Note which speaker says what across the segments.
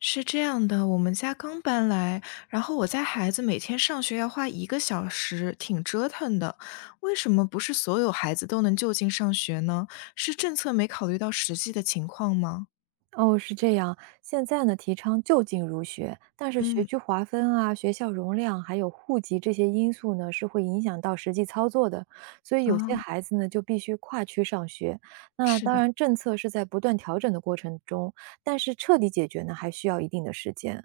Speaker 1: 是这样的，我们家刚搬来，然后我家孩子每天上学要花1个小时，挺折腾的。为什么不是所有孩子都能就近上学呢？是政策没考虑到实际的情况吗？
Speaker 2: 哦，是这样。现在呢，提倡就近入学，但是学
Speaker 1: 嗯，
Speaker 2: 区划分啊、学校容量还有户籍这些因素呢，是会影响到实际操作的。所以有
Speaker 1: 啊，
Speaker 2: 些孩子呢，就必须跨区上学。那
Speaker 1: 是
Speaker 2: 当
Speaker 1: 的，
Speaker 2: 然，政策是在不断调整的过程中，但是彻底解决呢，还需要一定的时间。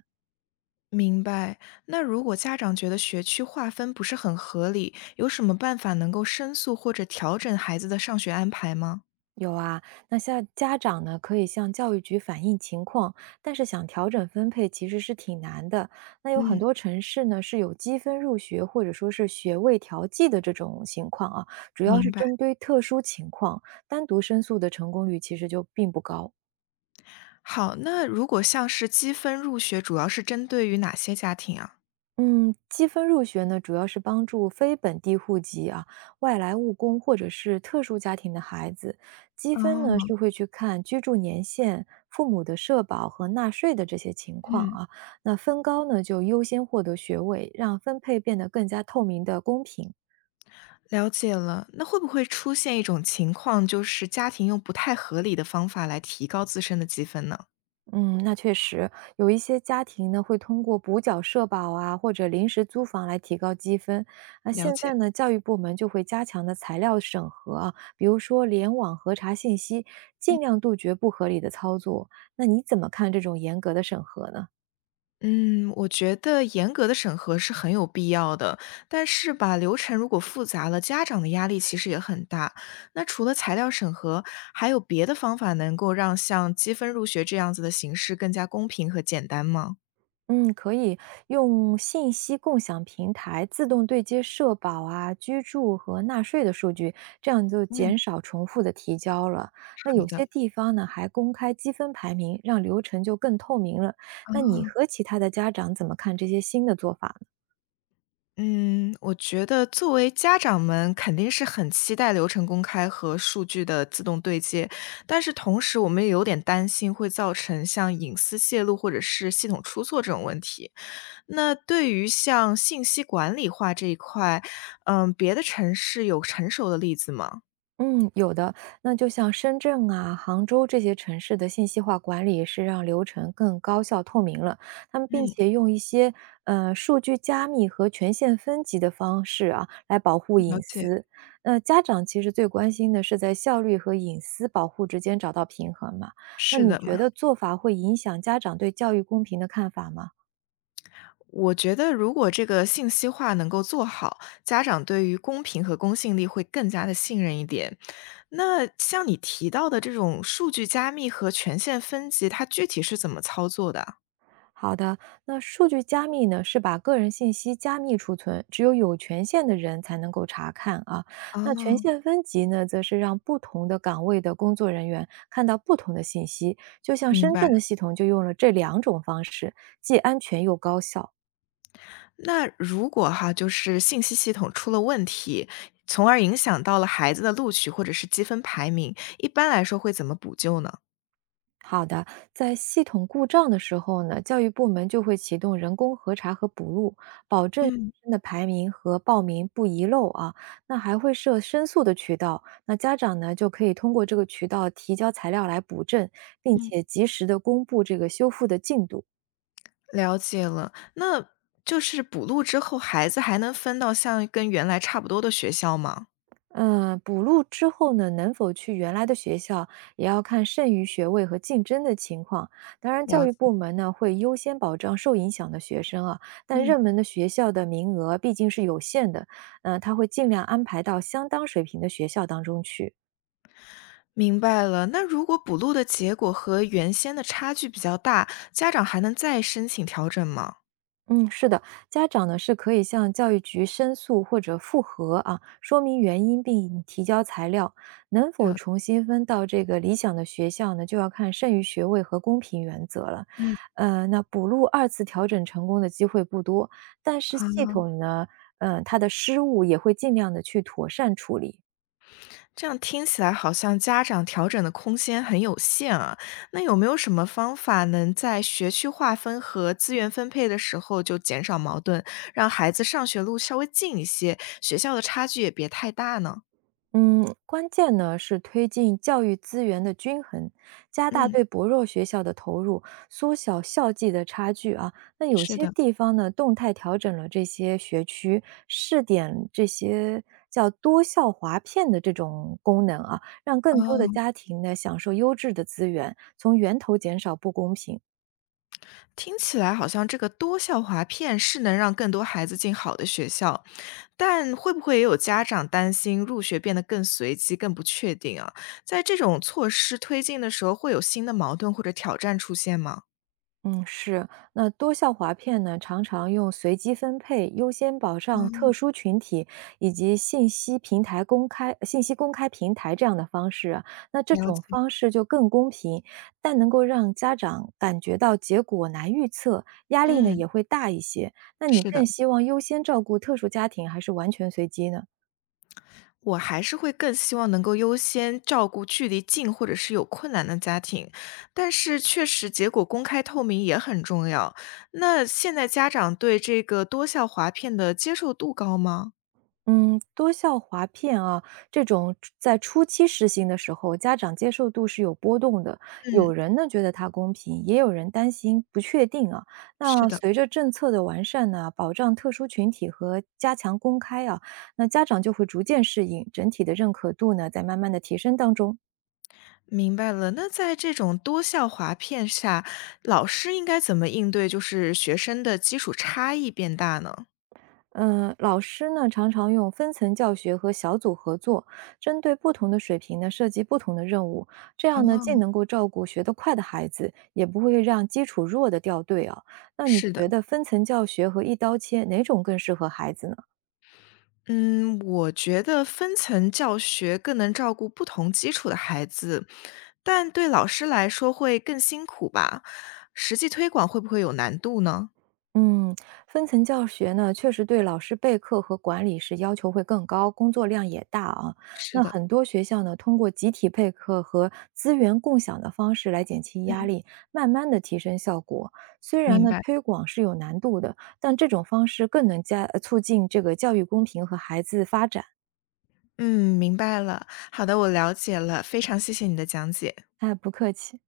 Speaker 1: 明白。那如果家长觉得学区划分不是很合理，有什么办法能够申诉或者调整孩子的上学安排吗？
Speaker 2: 有啊，那像家长呢，可以向教育局反映情况，但是想调整分配其实是挺难的。那有很
Speaker 1: 嗯，
Speaker 2: 多城市呢是有积分入学或者说是学位调剂的这种情况啊，主要
Speaker 1: 明
Speaker 2: 是
Speaker 1: 白。
Speaker 2: 针对特殊情况，单独申诉的成功率其实就并不高。
Speaker 1: 好，那如果像是积分入学，主要是针对于哪些家庭啊？
Speaker 2: 嗯，积分入学呢，主要是帮助非本地户籍啊、外来务工或者是特殊家庭的孩子。积分呢
Speaker 1: 哦，
Speaker 2: 是会去看居住年限、父母的社保和纳税的这些情况
Speaker 1: 嗯。
Speaker 2: 啊。那分高呢就优先获得学位，让分配变得更加透明的公平。
Speaker 1: 了解了，那会不会出现一种情况，就是家庭用不太合理的方法来提高自身的积分呢？
Speaker 2: 嗯，那确实有一些家庭呢，会通过补缴社保啊，或者临时租房来提高积分。那
Speaker 1: 了
Speaker 2: 现
Speaker 1: 解。
Speaker 2: 在呢，教育部门就会加强的材料审核啊，比如说联网核查信息，尽量杜绝不合理的操作。那你怎么看这种严格的审核呢？
Speaker 1: 嗯，我觉得严格的审核是很有必要的，但是吧，流程如果复杂了，家长的压力其实也很大。那除了材料审核，还有别的方法能够让像积分入学这样子的形式更加公平和简单吗？
Speaker 2: 嗯，可以用信息共享平台自动对接社保啊、居住和纳税的数据，这样就
Speaker 1: 嗯，
Speaker 2: 减少重复的提交了。那
Speaker 1: 好
Speaker 2: 有
Speaker 1: 的。
Speaker 2: 些地方呢，还公开积分排名，让流程就更透明了。那你和其他的家长怎么看这些新的做法呢？
Speaker 1: 嗯，我觉得作为家长们肯定是很期待流程公开和数据的自动对接，但是同时我们也有点担心会造成像隐私泄露或者是系统出错这种问题。那对于像信息管理化这一块，嗯，别的城市有成熟的例子吗？
Speaker 2: 嗯，有的。那就像深圳啊、杭州这些城市的信息化管理是让流程更高效透明了。他们并
Speaker 1: 嗯，
Speaker 2: 且用一些数据加密和权限分级的方式啊，来保护
Speaker 1: 了
Speaker 2: 隐
Speaker 1: 解，
Speaker 2: 私。那家长其实最关心的是在效率和隐私保护之间找到平衡嘛？那
Speaker 1: 是
Speaker 2: 你
Speaker 1: 的，
Speaker 2: 觉
Speaker 1: 嘛。
Speaker 2: 得做法会影响家长对教育公平的看法吗？
Speaker 1: 我觉得如果这个信息化能够做好，家长对于公平和公信力会更加的信任一点。那像你提到的这种数据加密和权限分级，它具体是怎么操作的啊？
Speaker 2: 好的，那数据加密呢，是把个人信息加密储存，只有有权限的人才能够查看啊。那权
Speaker 1: 哦，
Speaker 2: 限分级呢，则是让不同的岗位的工作人员看到不同的信息，就像
Speaker 1: 明
Speaker 2: 深
Speaker 1: 白。
Speaker 2: 圳的系统就用了这两种方式，既安全又高效。
Speaker 1: 那如果哈，就是信息系统出了问题，从而影响到了孩子的录取或者是积分排名，一般来说会怎么补救呢？
Speaker 2: 好的，在系统故障的时候呢，教育部门就会启动人工核查和补录，保证学
Speaker 1: 嗯
Speaker 2: 生的排名和报名不遗漏啊。那还会设申诉的渠道，那家长呢就可以通过这个渠道提交材料来补正，并
Speaker 1: 嗯。
Speaker 2: 且及时的公布这个修复的进度。
Speaker 1: 了解了，那就是补录之后，孩子还能分到像跟原来差不多的学校吗？
Speaker 2: 嗯，补录之后呢，能否去原来的学校，也要看剩余学位和竞争的情况。当然，教
Speaker 1: 了
Speaker 2: 育
Speaker 1: 解，
Speaker 2: 部门呢会优先保障受影响的学生啊，但
Speaker 1: 嗯，
Speaker 2: 热门的学校的名额毕竟是有限的，他会尽量安排到相当水平的学校当中去。
Speaker 1: 明白了。那如果补录的结果和原先的差距比较大，家长还能再申请调整吗？
Speaker 2: 嗯，是的，家长呢是可以向教育局申诉或者复核啊，说明原因并提交材料。能否
Speaker 1: 了解
Speaker 2: 重新分到这个理想的学校呢，就要看剩余学位和公平原则了。
Speaker 1: 嗯，
Speaker 2: 那补录二次调整成功的机会不多，但是系
Speaker 1: 好。
Speaker 2: 统呢，它的失误也会尽量的去妥善处理。
Speaker 1: 这样听起来好像家长调整的空间很有限啊。那有没有什么方法能在学区划分和资源分配的时候就减少矛盾，让孩子上学路稍微近一些，学校的差距也别太大呢？
Speaker 2: 嗯，关键呢是推进教育资源的均衡，加大
Speaker 1: 嗯。
Speaker 2: 对薄弱学校的投入，缩小校际的差距啊。那有
Speaker 1: 是
Speaker 2: 些
Speaker 1: 的，
Speaker 2: 地方呢，动态调整了这些学区，试点这些叫多校划片的这种功能啊，让更多的
Speaker 1: 哦，
Speaker 2: 家庭呢享受优质的资源，从源头减少不公平。
Speaker 1: 听起来好像这个多校划片是能让更多孩子进好的学校，但会不会也有家长担心入学变得更随机、更不确定啊？在这种措施推进的时候，会有新的矛盾或者挑战出现吗？
Speaker 2: 嗯，是。那多效划片呢，常常用随机分配、优先保障
Speaker 1: 嗯，
Speaker 2: 特殊群体以及信息公开平台这样的方式啊。那这
Speaker 1: 了解，
Speaker 2: 种方式就更公平，但能够让家长感觉到结果难预测，压力呢
Speaker 1: 嗯，
Speaker 2: 也会大一些。那你
Speaker 1: 是的。
Speaker 2: 更希望优先照顾特殊家庭，还是完全随机呢？
Speaker 1: 我还是会更希望能够优先照顾距离近或者是有困难的家庭，但是确实结果公开透明也很重要。那现在家长对这个多效划片的接受度高吗？
Speaker 2: 嗯，多校划片啊，这种初在初期实行的时候，家长接受度是有波动的。有
Speaker 1: 嗯，
Speaker 2: 人呢觉得它公平，也有人担心不确定啊。
Speaker 1: 是
Speaker 2: 那
Speaker 1: 的。
Speaker 2: 随着政策的完善呢，保障特殊群体和加强公开啊，那家长就会逐渐适应，整体的认可度呢在慢慢的提升当中。
Speaker 1: 明白了。那在这种多效划片下，老师应该怎么应对就是学生的基础差异变大呢？
Speaker 2: 嗯，老师呢常常用分层教学和小组合作，针对不同的水平呢设计不同的任务，这样呢既
Speaker 1: 哦，
Speaker 2: 能够照顾学得快的孩子，也不会让基础弱的掉队啊。那你
Speaker 1: 是的。
Speaker 2: 觉得分层教学和一刀切哪种更适合孩子呢？
Speaker 1: 嗯，我觉得分层教学更能照顾不同基础的孩子，但对老师来说会更辛苦吧？实际推广会不会有难度呢？
Speaker 2: 嗯，分层教学呢，确实对老师备课和管理是要求会更高，工作量也大啊。
Speaker 1: 是
Speaker 2: 那
Speaker 1: 的，
Speaker 2: 很多学校呢，通过集体备课和资源共享的方式来减轻压
Speaker 1: 嗯，
Speaker 2: 力，慢慢的提升效果。虽然
Speaker 1: 明
Speaker 2: 呢，
Speaker 1: 白，
Speaker 2: 推广是有难度的，但这种方式更能促进这个教育公平和孩子发展。
Speaker 1: 嗯，明白了。好的，我了解了，非常谢谢你的讲解。
Speaker 2: 哎，不客气。